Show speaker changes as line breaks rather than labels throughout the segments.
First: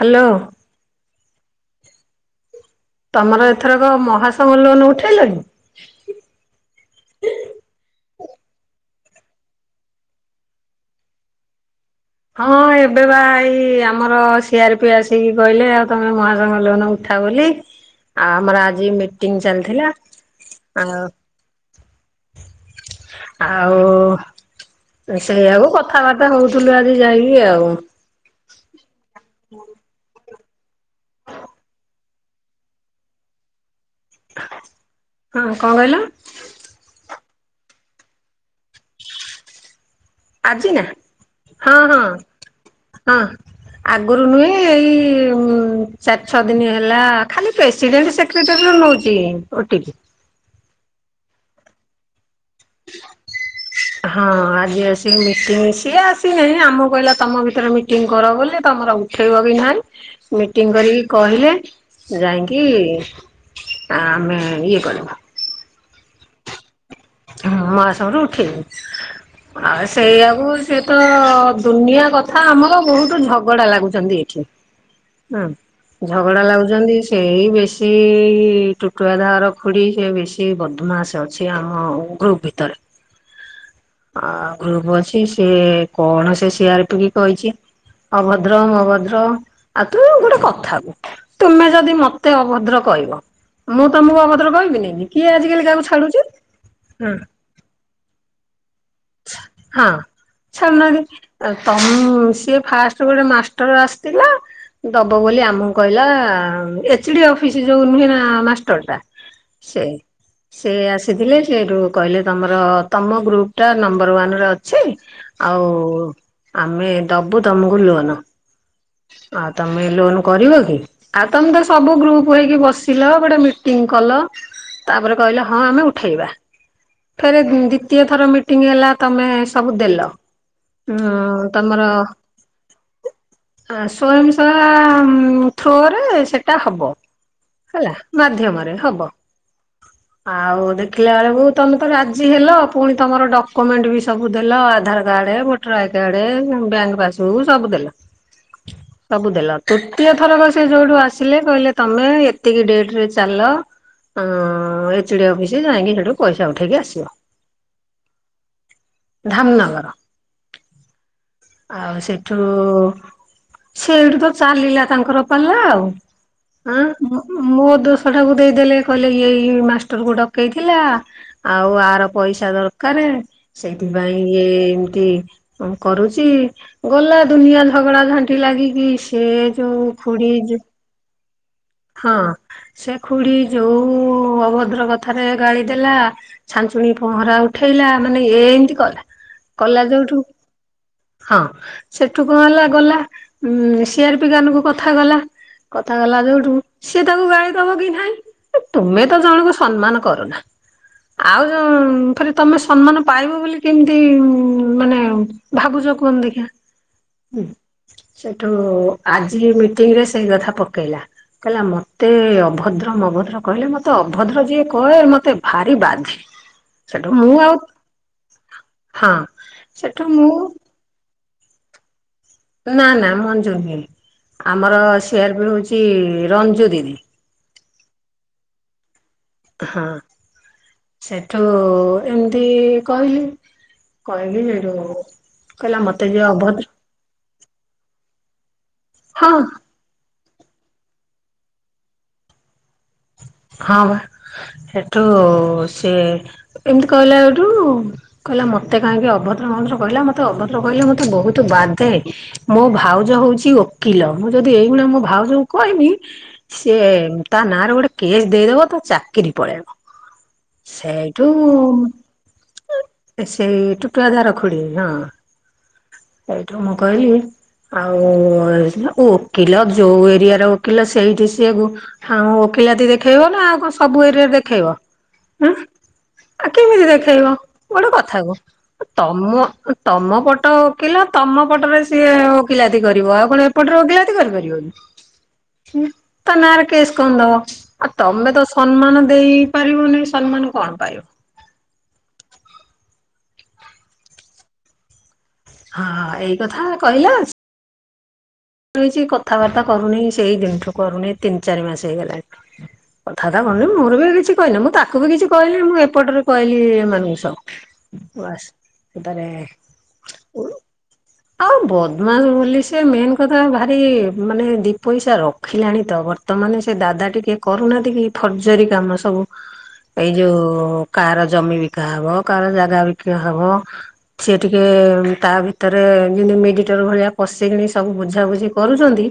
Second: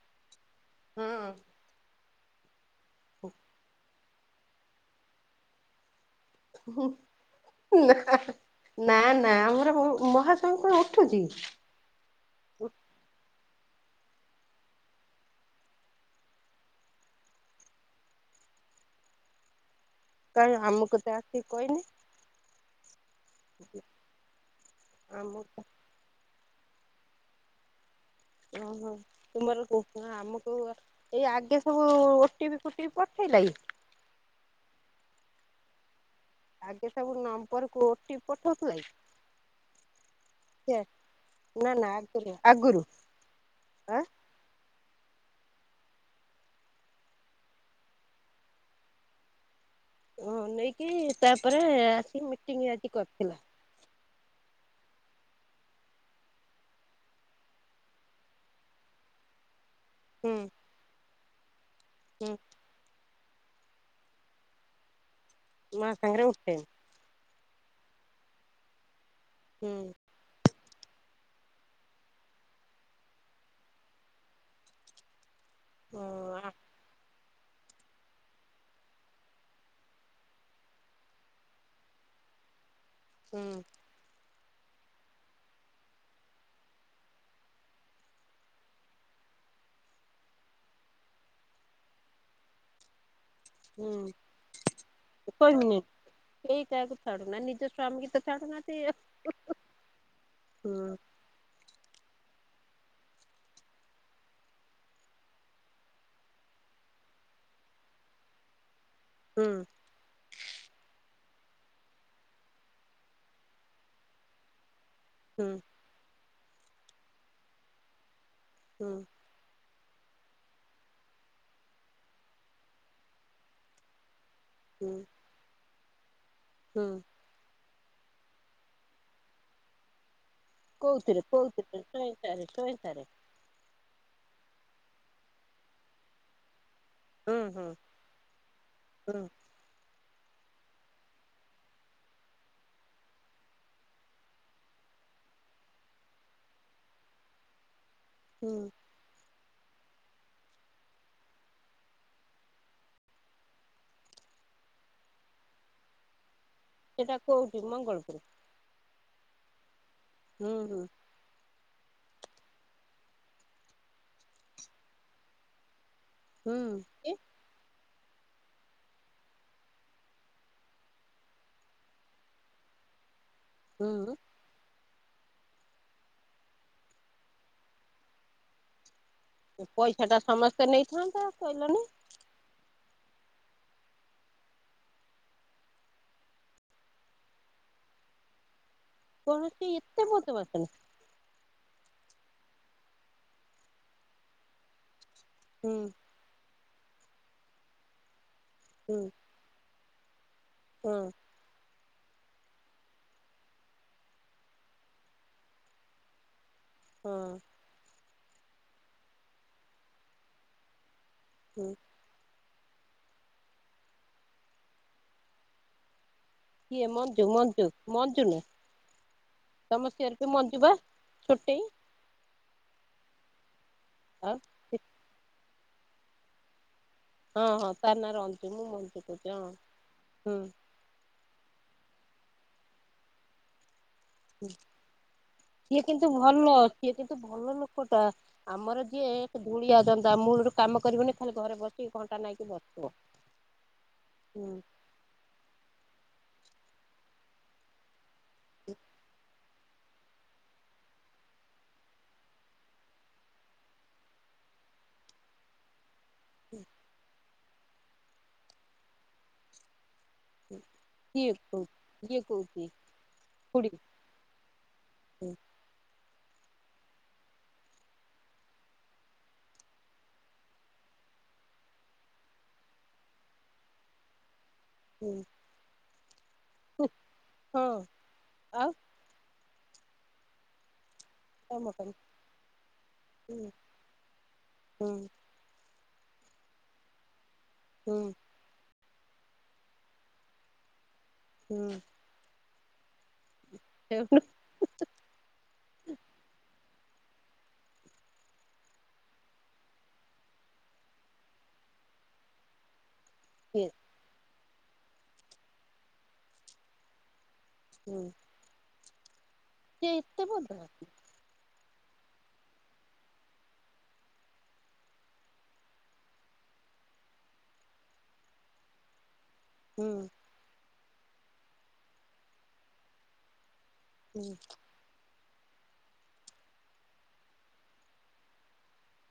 Hello.
ହୁଁ
ତମର ଏଥର କ ମହା ତମର ଲୋନ ଉଠେଇଲଣି?
ନା ନା ଆମର ମହାସଂଙ୍ଘ ଉଠୁଛି।
ହଁ ଏବେ ପା ଏଇ। ଆମର ସିଆର ପି ଆସିକି କହିଲେ ଆଉ ତମେ ମହାସଂଘ ଲୋହନ ଉଠା ବୋଲି ଆଉ ଆମର ଆଜି ମିଟିଂ ଚାଲିଥିଲା।
କାଇଁ
ଆଉ
ଆମୁକ ତ ଆସିକି କହିନି।
ଆଉ
ଆମ
ସେଇକୁ କଥାବାର୍ତ୍ତା ହଉ ଥୁଲୁ ଆଜି ଯାଇକି ଆଉ।
ଓହୋ। ତୁମର [unintelligible] ଏଇ ଆଗେ ସବୁ ଓଟିପି ଫୋଟିପି ପଠେଇଲା କି?
ହଁ କଣ କହିଲ?
ତମର କୋଉ ଓଟିପି ପଠାଉଥିଲା କି?
ଆଜି
ସେ
ନା ହଁ
ନା ନା
ହଁ
ଆଗରୁ ଆଗରୁ
ହଁ
ଆଁ
ଆଗରୁ ନୁହେ ଏଇ ହୁଁ ଚାରି ଛଅ ଦିନ ହେଲା ଖାଲି ପ୍ରେସିଡେଣ୍ଟ ସେକ୍ରେଟାରୀରୁ ନଉଛି। ଓଟିପି
ନେଇକି ତାପରେ ଆସିିକି ମିଟି ଟିଙ୍ଗି ଆଜି କରିଥିଲା।
ହଁ ଆଜି ଆସିକି ମିଟିଂ ସିଏ ଆଶି ନାହିଁ ଆମକୁ କହିଲା ତମ ଭିତରେ ମିଟିଂ କର ବୋଲି ତମର ଉଠେଇବ କି ନାହିଁ।
ହୁଁ
ମିଟିଂ କରି କହିଲେ।
ହୁଁ
ଯାଇକି ଆ ଆମେ ଇଏ କର
ମା ସାଙ୍ଗରେ ଉଠେଇବ।
ହ ମା ସାଙ୍ଗରେ ଉଠେଇବ।
ହୁଁ
ଆଉ ସେଇଆକୁ ସେ ତ ଦୁନିଆ କଥା ଆମର ବହୁତ ଝଗଡା ଲାଗୁଛନ୍ତି ଏଠି। ହଁ ଝଗଡା
ହଁ
ଲାଗୁଛନ୍ତି। ସେଇ ବେଶି ଟୁଟୁ ଦଦା ହର ଖୁଡ଼ି ସେ ବେଶି ବଦମାସ ଅଛି ଆମ ଗ୍ରୁପ ଭିତରେ।
ହୁଁ।
ଆଉ ଗ୍ରୁପ ଅଛି ସିଏ କଣ ସେ ସିଆରପି କି କହିଛି ଅଭଦ୍ର ମଭଦ୍ର ଆଉ ତୁ ଗୋଟେ କଥାକୁୁ ତୁମେ ଯଦି ମତେ ଅଭଦ୍ର କହିବ ମୁଁ
ହୁଁ
ତମକୁ ଅଭଦ୍ର କହିବିନିି କିଏ ଆଜିକାଲି କାହାକୁ ଛାଡୁଛି। ହୁଁ
ଛାଡୁ ନା ନିଜ ସ୍ୱାମୀ ତ ଛାଡୁନାହାନ୍ତି।
ହଁ
ହୁଁ
ଛାଡୁନାହାନ୍ତି ତମ ସିଏ ଫାଷ୍ଟ ଗୋଟେ ମାଷ୍ଟର ଆସିଥିଲା ଦବ ବୋଲି ଆମକୁ କହିଲା ଏଚ ଡି ଅଫିସ ଯୋଉ ନୁହେଁ ନା ମାଷ୍ଟର ଟା।
ହୁଁ
ସେ ସେ ଆସିଥିଲେ ସେଠୁ କହିଲେ ତମର ତମ ଗ୍ରୁପ ଟା ନମ୍ବର ୱାନରେ ଅ ଅଛି
ହୁଁ
ଆଉ ଆମେ ଦବୁ ତମକୁ ଲୋନ?
ହୁଁ।
ଆଉ ତମେ ଲୋନ କରିବ କି ଆଉ ତମେ ତ ସବୁ ଗ୍ରୁପ ହେଇକି ବସିଲ ଗୋଟେ ମିଟିଂ କଲ
ହୁଁ
ତାପରେ କହିଲେ ହଁ ଆମେ ଉଠେଇବା।
ହୁଁ
ଥରେ ଦି ଦିତୀୟ ଥର ମିଟିଙ୍ଗ ହେଲା ତମେ ସବୁ ଦେଲ। ଉଁ
କୋଉଥିରେ କୋଉଥିରେ କେଇଁ ଟାରେ କେଇ ଟାରେ
ଆ ସ୍ଵୟଂସବା ଥ୍ରୋରେ ସେଟା ହବ।
ହୁଁ ହୁଁ
ହେଲା ମାଧ୍ୟମରେ ହବ।
ହୁଁ
ଆଉ ଦେଖିଲା ବେଳକୁ ତମେ ତ ରାଜି ହେଲ ପୁଣି ତମର ଡକୁମେଣ୍ଟ ବି ସବୁ ଦେଲ Aadhaar card voter I card bank passbook ସବୁ ଦେଲ।
ହୁଁ।
ସବୁ ତୃତୀୟ ଥର ସେ ଯୋଉଠୁ ଆସିଲେ କହିଲେ ତମେ ଏତିକି ଡେଟ ରେ ଚାଲ ଅ ଏ ଚି ଡି ଅଫିସ ଯାଇକି ସେଠୁ ପଇ
ସେଟା କୋଉଠି ମଙ୍ଗଳପୁର।
ଧାମନଗର।
ହୁଁ ହୁଁ।
ଆଉ ସେଠୁ ସେଇଠୁ ତ ଚାଲିଲା ତାଙ୍କର ପାଲା ଆଉ।
ହୁଁ।
ହଁ
କି?
ମୋ ଦୋ [unintelligible] ଦେଇଦେଲେ କହିଲେ ଏଇ ମାଷ୍ଟରକୁ ଡକେଇଥିଲା ଆଉ ଆର ପଇସା ଦରକାର।
ହୁଁ
ସେଇଥିପାଇଁ ଇଏ ତି କରୁ ଛି ଗଲା ଦୁନିଆ ଝଗଡା ଝାଣ୍ଟି ଲାଗିକି ସେ ଯୋଉ ଖୁଡି ଯଉ
କହିଲଣିି।
ଖୁଡ଼ି ଯୋଉ ଅଭଦ୍ର କଥାରେ ଗାଳି ଦେଲା ଛାଞ୍ଚୁଣି ପହଁରା ଉଠେଇଲା ମାନେ ଏମିତି କ
କଣ ସିଏ ଏତେ ବଦମାସ୍ ନା?
ହଁ ସେଠୁ କଣ ହେଲା ଗଲା ଉଁ ସି ଆର ପି କାନ କୁ କଥା ଗଲା।
ହୁଁ
କଥା ଗଲା ଯୋଉଠୁ ସେ ତାକୁ ଗାଳି ଦବ କି ନାଇଁ।
ହୁଁ
ତୁମେ ତ ଜଣକୁ ସମ୍ମାନ କରନା।
ହଁ
ଆଉ ଯୋଉ ଫେରେ ତମେ ସମ୍ମାନ ପାଇବ ବୋଲି କେମିତି ମାନେ ଭାବୁଛ କୁହନି ଦେଖିଆ।
ହଁ।
ହୁଁ ସେଠୁ ଆଜି ମିଟିଂ ରେ ସେଇ କଥା ପକେଇଲା। କହିଲା
ହୁଁ
ମତେ ଅଭ ଅଭଦ୍ର ମଭଦ୍ର କହିଲେ ମତେ ଅଭଦ୍ର ଯିଏ କହେ ମତେ ଭାରି ବାଧେ।
କିଏ
ସେଠୁ
ମଞ୍ଜୁ
ମୁଁ ଆଉ
ମଞ୍ଜୁ ମଞ୍ଜୁନୁ
ହଁ
ତମ
ସେଠୁ
ସି ଆର ପି
ମୁଁ
ମଞ୍ଜୁ ପା। ଛୁଟି।
ନା ନା ମଞ୍ଜୁ ନୁହେଁ।
ଆଉ
ଆମର ସି ଆର ପି ହଉଛି ଛି ରଞ୍ଜୁ ଦିଦି।
ହଁ ହଁ ତା ନାଁ ରଞ୍ଜୁ ମୁ ମଞ୍ଜୁ କହୁ କ ହ ହୁଁ।
ଠୁ ଏମିତି କହିଲି। କହିଲି ସେଇଠୁ
ସିଏ
କହିଲା
କିନ୍ତୁ
ମତେ ଯିଏ
ଭଲ
ଅଭଦ୍ର
ସିଏ କିନ୍ତୁ ଭଲ ଲୋକ ଟା। ଆମର ଯିଏ
ହଁ
ଏକ ଧୂଳିଆ ଜନ୍ଦା ମୂଳରୁ କାମ କରିବନି ଖାଲି ଘରେ ବସିକି ଘଣ୍ଟା ନାଇକି ବସିବ।
ହଁ ବା
ହୁଁ
ସେଠୁ ସିଏ ଏମିତି କହିଲା ଏଇଠୁ କହିଲା ମତେ କାହିଁକି ଅଭ କହିଲା ମତେ ଅଭଦ୍ର କହିଲେ ମତେ ବହୁତ ବାଧେ। ମୋ ଭାଉଜ ହଉଛି ଓକିଲ। ମୁଁ ଯଦି ଏଇଭଳିଆ ମୋ ଭାଉଜଙ୍କୁ କହିବି ସେ [inaudible] ତା ନା ରେ ଗୋଟେ କେସ୍ ଦେଇଦବ ତା ଚାକିରି ପଳେଇବ। ସେଇଠୁ
କିଏ କହୁ କିଏ କହୁଛି
ସେଇ
ଖୁଡି
ଟୁକୁଆ ଦାଦାର ଖୁଡି ହଁ।
ହୁଁ
ସେଇଠୁ ମୁଁ କହିଲି ଆଉ ଓକିଲ ଯୋଉ ଏରିଆର ଓକିଲ ସେଇଠି ସିଏ ଆଉ ଓକିଲାତି ଦେଖେଇବ ନା। ଆଉ ସବୁ ଏରିଆରେ ଦେଖେ
ହୁଁ
ଦେଖେଇବ ଉଁ। ଆଉ କେମିତି ଦେଖେଇବ
ହଁ
ଗୋଟେ କଥା କୁହ,
ଆଉ
ତମ ତମ ପଟ ଓ। ଓକିଲ ତମ
କାମ
ପଟରେ
କର
ସିଏ ଓକିଲାତି କରିବ ଆଉ କଣ
ହୁଁ
ଏପଟରେ ଓକିଲାତି କରିପାରିବ
ହୁଁ
କି? ତା ନାଁରେ କେସ୍ କଣ ଦବ? ଆଉ
ହୁଁ
ତମେ ତ ସମ୍ମାନ ଦେଇପାରିବ ନାଇଁ ସମ୍ମାନ କଣ ପାଇବ।
ହୁଁ।
ହ। [inaudible]
ସେ [inaudible]
ହଁ ଏଇ କଥା କହିଲ ହେଇଛି କଥାବାର୍ତ୍ତା କରୁନି ସେଇ ଦିନଠୁ କରୁନି ତିନି ଚାରି ମାସ ହେଇଗଲାଣି। କଥାବାର୍ତ୍ତା କରୁନି ମୋର ବି କିଛି କହିଲେ ମୁଁ ତାକୁ ବି କିଛି କହିଲି ମୁଁ ଏପଟରେ କହିଲି ମାନେ ସ ବାସ୍। ତାରେ।
ସେ ଏତେ ବୋଧେ
ହଁ ବଦମାସ ବୋଲି ସେ ମେନ୍ କଥା ଭାରି ମାନେ ଦି ପଇସା ରଖିଲାଣି ତ ବର୍ତ୍ତମାନ ସେ ଦାଦା ଟିକେ କରୁନାହାନ୍ତି କି ଫର୍ଜରୀ କାମ ସବୁ
ହୁଁ
ଏଇ ଯୋଉ କାହାର ଜମି ବିକା ହବ କାହାର ଜାଗା ବିକା ହବ।
ହୁଁ
ସିଏ ଟିକେ ତା ଭିତରେ ଯେମିତି ମିଡ଼ିଏଟର ଭଳିଆ ପଶିକି ସବୁ ବୁଝାବୁଝି କରୁଛନ୍ତି।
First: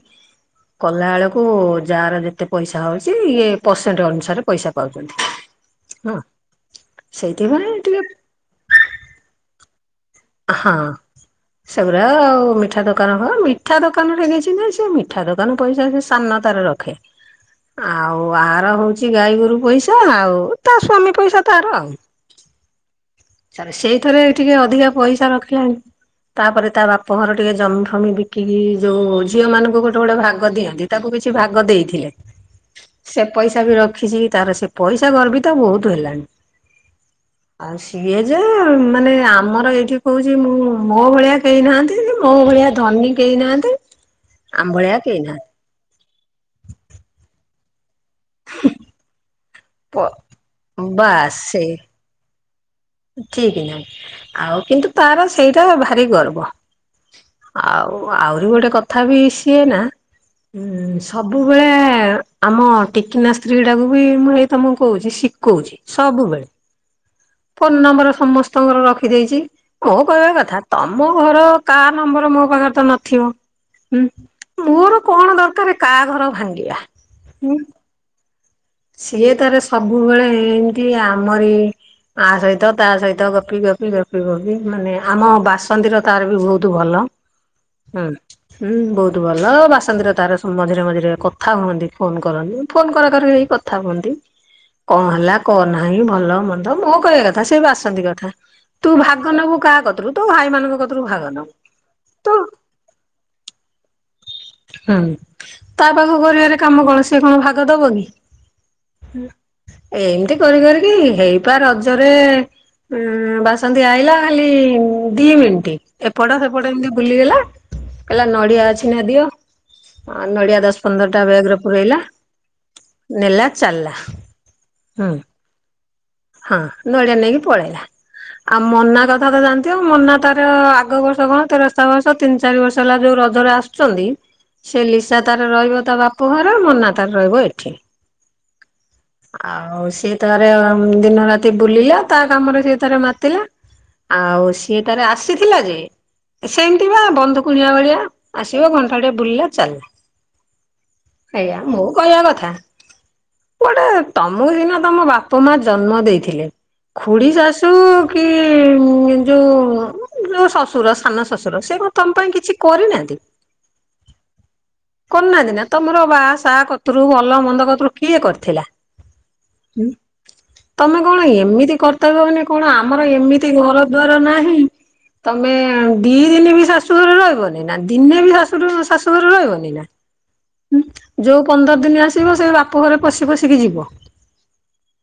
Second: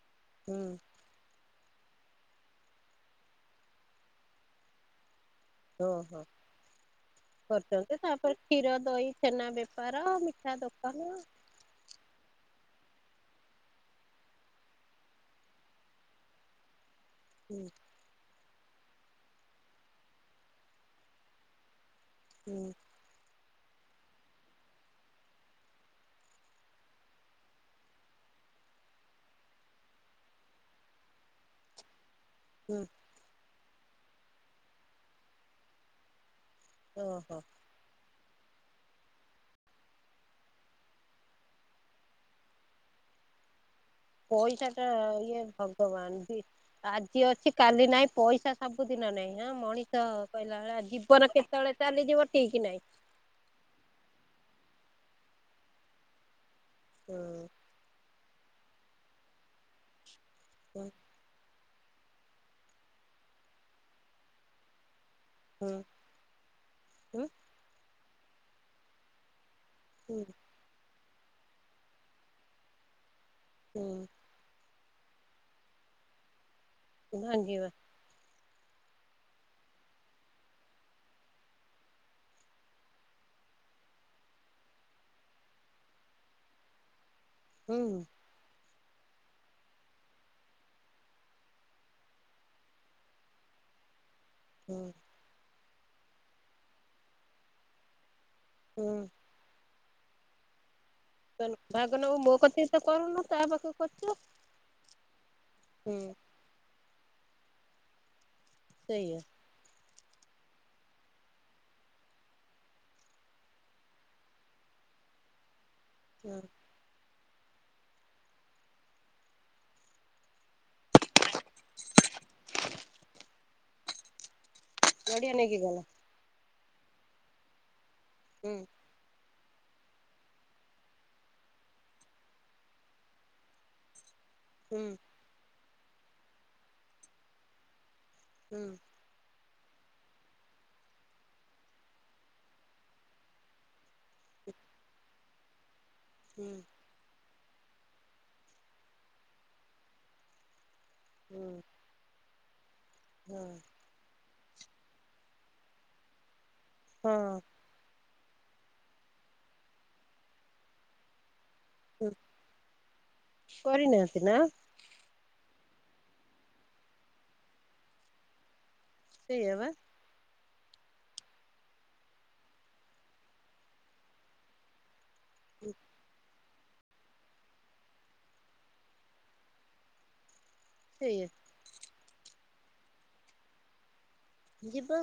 ହୁଁ
କଲା ଆଳ ଓ ଯାର ଯେତେ ପଇସା ହେଉଛି ଇଏ ପରସେଣ୍ଟ ଅନୁସାରେ ପଇସା ପାଉଛନ୍ତି। ହଁ
ଓହୋ
ସେଇଥିପାଇଁ
କରୁଛନ୍ତି
ଟିକେ
ତାପରେ କ୍ଷୀର ଦହି ଛେନା ବେପାର [inaudible] ମିଠା
ହଁ
ଦୋକାନ
ସବରା ମିଠା ଦ ଦୋକାନ ହଁ ମିଠା ଦୋକାନରେ କିଛି ନା ସେ ମିଠା ଦୋକାନ ପଇସା ସେ ସାନତାରେ ରଖେ।
ହୁଁ
ଆଉ ଆ ତାର ହଉଛି ଗାଈ ଗୋରୁ ପଇସା ଆଉ ତା ସ୍ଵାମୀ ପଇସା ତାର ଆଉ।
ହୁଁ
ସେଇଥରେ ଟିକେ ଅଧିକା ପଇସା ରଖିଲାଣି ତାପରେ ତା ବାପ ଘର ଟିକେ ଜମିଫମି ବିକିକି ଯୋଉ ଝିଅ ମାନଙ୍କୁ ଗୋଟେ ଗୋଟେ ଭାଗ ଦିଅନ୍ତି ତାକୁ କିଛି ଭାଗ ଦେଇଥିଲେ।
ହୁଁ
ସେ ପଇସା ପଇସା ବି ରଖିଛି ତାର ସେ ପଇସା ଗର୍ବି ତ ବହୁତୁ ହେଲାଣି।
ଓ ହୋ
ଇଏ ଯେ ମାନେ ଆମର ଏଇଠି କହୁଛି ମୁଁ ମୋ ଭଳିଆ କେହି ନାହାନ୍ତି। ମୋ ଭଳିଆ ଧନୀ କେହି ନାହାନ୍ତି। ଆମ
ପଇସାଟା
ଭଳିଆ କେହି
ଇଏ ଭଗବାନ। ଆଜି ଅଛି କାଲି ନାଇଁ ପଇସା ସବୁଦିନ ନହିଁ। ହଁ ମଣିଷ
ନାହାନ୍ତି
କହିଲା ବେଳେଆ ଜୀବନ
ବାସ୍ ସେଇ
କେତେବେଳେ ଚାଲିଯିବ ଠିକ କି ନାଇଁ।
ଠିକ ନାଇଁ ଆଉ କିନ୍ତୁ ତାର ସେଇଟା ଭାରି ଗର୍ବ।
ହୁଁ
ଆଉ ଆହୁରି ଗୋଟେ କ ଥାପୀ ସିଏ ନା ହୁଁ ସବୁ ବେଳେ ଏ ଆମ ଟିକିନା ସ୍ତ୍ରୀ ଟାକୁ ବି ମୁଁ ଏଇ ତମକୁ କହୁଛି। ସି
ହୁଁ
ଶିଖଉଛି ସବୁବେଳେ
ହୁଁ
ଫୋନ ନମ୍ବର ସମସ୍ତଙ୍କର ରଖିଦେଇଛି। ମୁଁ
ହୁଁ
କହିବା କଥା ତମ ମୋ ଘର କା ନମ୍ବର ମୋ ପାଖରେ ତ ନଥିବ। ହୁଁ ମର କଣ ଦରକାର କାହା ଘର ଭାଙ୍ଗିବା? ହୁଁ
ଭାଙ୍ଗିବା।
ସିଏ, ତାର ସବୁବେଳେ ୲ଏମତି ଆମରି ଆ ସହିତ, ତା ସହିତ ଗପି, ଗପି, ଗପି, ଗପି ୲ମାନେ, ଆମ ବାସନ୍ତିୀର, ତାର ବି ବହୁତ, ଭଲ ୲ ହୁଁ, ହୁଁ, ବହୁତ ଭଲ ୲ ବାସନ୍ତିୀର ତାର ମଝିରେ, ମଝିରେ କଥା ହୁଅନ୍ତି ୲ଫୋନ କରନ୍ତି, ଫୋନ କରା, କରି କଥା ହୁଅନ୍ତି,
ହୁଁ
କଣ, ହେଲା ୲ କଣ ନାହିଁ, ଭଲ ମନ୍ଦ ୲ମୋ କହିବା କଥା, ସେ ବାସନ୍ତି କଥା ୲ ତୁ
ହୁଁ
ଭାଗ ନବୁ, କାହା କ ତୁ ତୋ, ଭାଇ ମାନଙ୍କ କ-
ଭାଗ ନବୁ, ମୋ କତିକି ତ କରନୁ, ତା ପାଖ କୁ, କରଛୁ ୲
ହୁଁ, ତା ପାଖକୁ କରିବାର କାମ, କଣ? ସେ, କଣ ଭାଗ ଦବ, କି?
ସେଇଆ,
ଏମିତି କରି, କରିକି ହେଇପା, ରଜରେ ଉ ବାସନ୍ତିୀ, ଆଇଲା ଖାଲି ଦି ମିନିଟ୍ ୲ ଏପଟ,
ହୁଁ
ସେପଟ ଏମିତି, ବୁଲିଗଲା ୲ କହିଲା ନଡିଆ, ଅଛି ନା ଦିଅ ୲ ନଡିଆ, ଦଶ ପନ୍ଦର ଟା ବେଗରେ, ପୁରେଇଲା ୲ନେଲା ଚାଲିଲା ୲
ନଡିଆ, ନେଇକି ଗଲା?
ହଁ, ନଡିଆ ନେଇକି, ପଳେଇଲା ୲
ହୁଁ
ଆଉ, ମନା କ ତମେ ତ ଜାଣିଥିବ ୲ମୁନା ତାର, ଆଗ ବର୍ଷ କଣ, ତେରସ୍ତା ବର୍ଷ, ତିନି ଚାରି ବର୍ଷ ହେଲା ୲ ଯୋଉ ରଜରେ, ଆସୁଛନ୍ତି ୲
ହୁଁ
ସେ, ଲିସା ତାର ରହିବ ୲ ତା ବାପଘର, ମୁଁନା ତାର ରହିବ ଏଠି ୲
ହୁଁ,
ଆଉ, ସିଏ ତାର ଦିନ, ରାତି ବୁଲିଲା ୲ ତା କାମରେ ସିଏ ତାର ମାତିଲା, ଆଉ ସିଏ ତାର ଆସିଥିଲା, ଯେ
ହୁଁ
ସେମିତି ବା, ବନ୍ଧୁ କୁଣିଆ ଭଳିଆ, ଆସିବ ଘଣ୍ଟାଟେ ବୁଲିଲା, ଚାଲିଲା ୲ ଆଜ୍ଞା ମୁଁ, କହିବା କଥା-
ହଁ,
ଗୋଟେ, ତମକୁ ସିନା ତମ ବାପା, ମା ଜନ୍ମ ଦେଇଥିଲେ ୲ ଖୁଡି,
ହଁ
ଶାଶୁ କି ଯୋଉ, ଯୋଉ ଶଶୁର ସାନ, ସ ଶଶୁର, ସେ
ହଁ
ତମ ପାଇଁ, କିଛି କରିନାହାନ୍ତି?
କରିନାହାନ୍ତି ନା
କରୁନାହାନ୍ତି, ନା? ତମର ବା, ସା କତିରୁ ଭଲ, ମନ୍ଦ କତିରୁ କିଏ, କରି ଥିଲା ୲
ସେଇଆ ବା ୲
ତମେ କଣ ଏମିତି କର୍ତ୍ତବ୍ୟବନି କଣ ଆମର ଏମିତି ଘର ଦୁଆର ନାହିଁ। ତମେ ଦି ଦ ଦିନେ ବି ଶାଶୁଘରେ ରହିବନି ନା ଦିନେ ବି ଶାଶ ଶାଶୁଘରେ ରହିବନି ନା। ହୁଁ
ସେଇଆ
ଯୋଉ ପନ୍ଦର ଦିନ ଆସ ଆସିବ ସେଇ ବାପା ଘରେ ବସିି ବସିକି ଯିବ।
ଯିବ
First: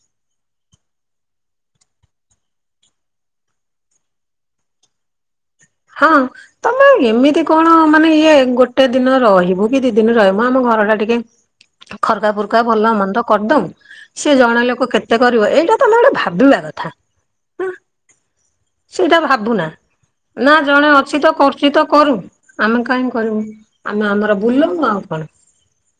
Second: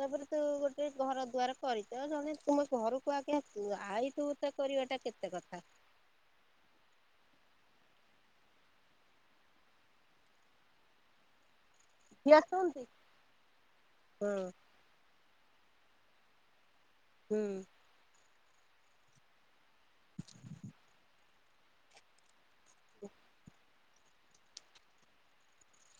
ତାପରେ ତୁ ଗୋଟେ ଘର ଦୁଆାର କରିଛ ଜଣେ ତୁମ ଘରକୁ ଆଗେ ଆସୁ ଆଇ ତୁ ତ କରିବା ଟା କେତେ କଥା।
ହଁ ତମେ ଏମିତି କଣ ମାନେ ଇଏ ଗୋଟେ ଦିନ ରହିବୁ କି ଦି ଦିନ ରହିବୁ ଆମ ଘରଟା ଟିକେ ଖରକା
କିଏ
ଫୁର୍କା
ଆସନ୍ତି?
ଭଲ ମନ୍ଦ କରିଦଉ
ହଁ
ସି ଜଣେ ଲୋକ କେତେ କରିବ ଏଇଟା ତୁମେ ଗୋଟେ ଭାବିବା କଥା।
ହୁଁ।
ସେଇଟା ଭାବୁ ନା ନା ଜଣେ ଅଛି ତ କରୁଛି ତ କରୁ। ଆମେ କାହିଁ କରିବୁ। ଆମେ ଆମର ବୁଲମୁ ଆଉ କଣ?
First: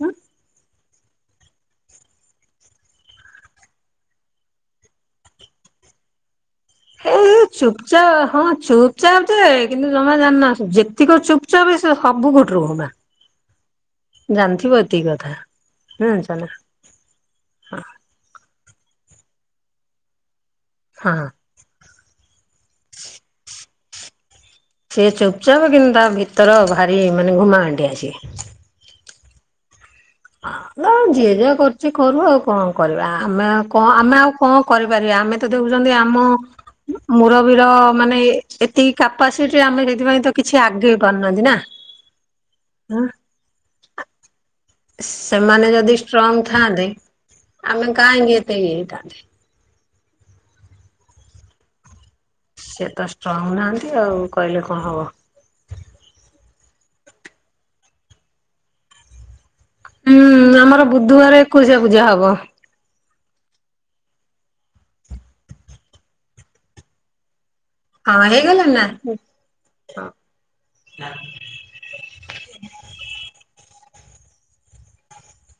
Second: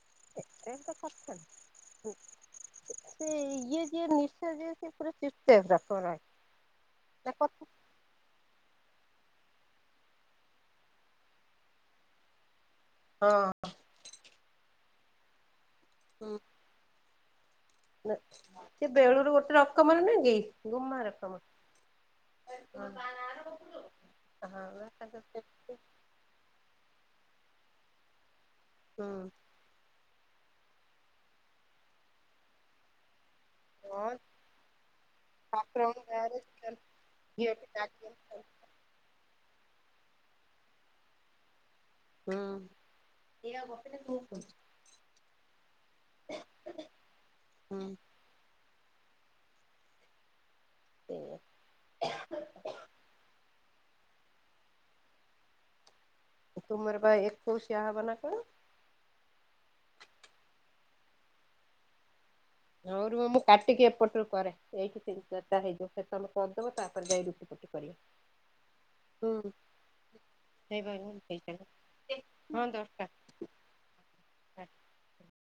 [unintelligible]
ଏ
ତା କଥା
ଚୁପଚାପ ହଁ ଚୁପ ଚୁପଚାପେ କିନ୍ତୁ ତମା ଜାଣିନ ଯେତିକି ଚୁପଚାପ୍ ସେ ସବୁ ଗୋଠ ର ହମା
ହଁ।
ଜାଣିଥିବ ଏତିକି କଥା। ହୁଁ ଚାଲ।
ସେ ବେଳୁରୁ ଗ ର କମଲ ନୁହଁ କି? ଗୁମା
ହଁ
ରଖମା।
ସେ ଚୁପଚାପ କିନ୍ତା ଭିତର ଭାରି ମାନେ ଘୁମାଣି। ଡି ଆସି
ହଁ।
ଆଉ ଯିଏ ଯାହା କରୁଛି କରୁ ଆଉ କଣ କରିବା ଆମେ କଣ
ହଁ
ଆମେ ଆଉ କଣ କରିପାରିବା ଆମେ ତ ଦେଖୁଛନ୍ତି
ଠାକୁରଙ୍କ
ଆମ
ଦୟାରୁ ଝିଅଟି
ମୁରବୀର
ଲାଗି
ମାନେ ଏତିକି କାପାସିଟି ଆମେ ସେଥିପାଇଁ ତ କିଛି ଆଗେଇ ପାରୁନାହାନ୍ତି ନା।
ହଁ।
ସେମାନେ ଯଦି ଷ୍ଟ୍ରଙ୍ଗ ଥାଆନ୍ତେ
ହୁଁ
ଆମେ କାହିଁକି ଏତେ ଇଏ ହେଇ ଥାନ୍ତେ।
[unintelligible]
ଏମିତି ଆଉ କହିଲେ କଣ ହବ?
ତୁମର ବା ଏକଉସି ଆ ହବ ନା କଣ?
ହଁ ଆମର ବୁଧବାର ଏ କୋଇଶିଆ ପୂଜା ହବ।
ଆଉ ର ମୁଁ କାଟିକି ଏପଟରୁ କରେ ଏଇଠି ହେଇଯିବ ସେ ତମେ କରିଦବ ତାପରେ ଯାଇ
ହଁ ହେଇଗଲାଣି ନା? ହଁ
[unintelligible] ହଁ ଦଶଟା। ହୁଁ।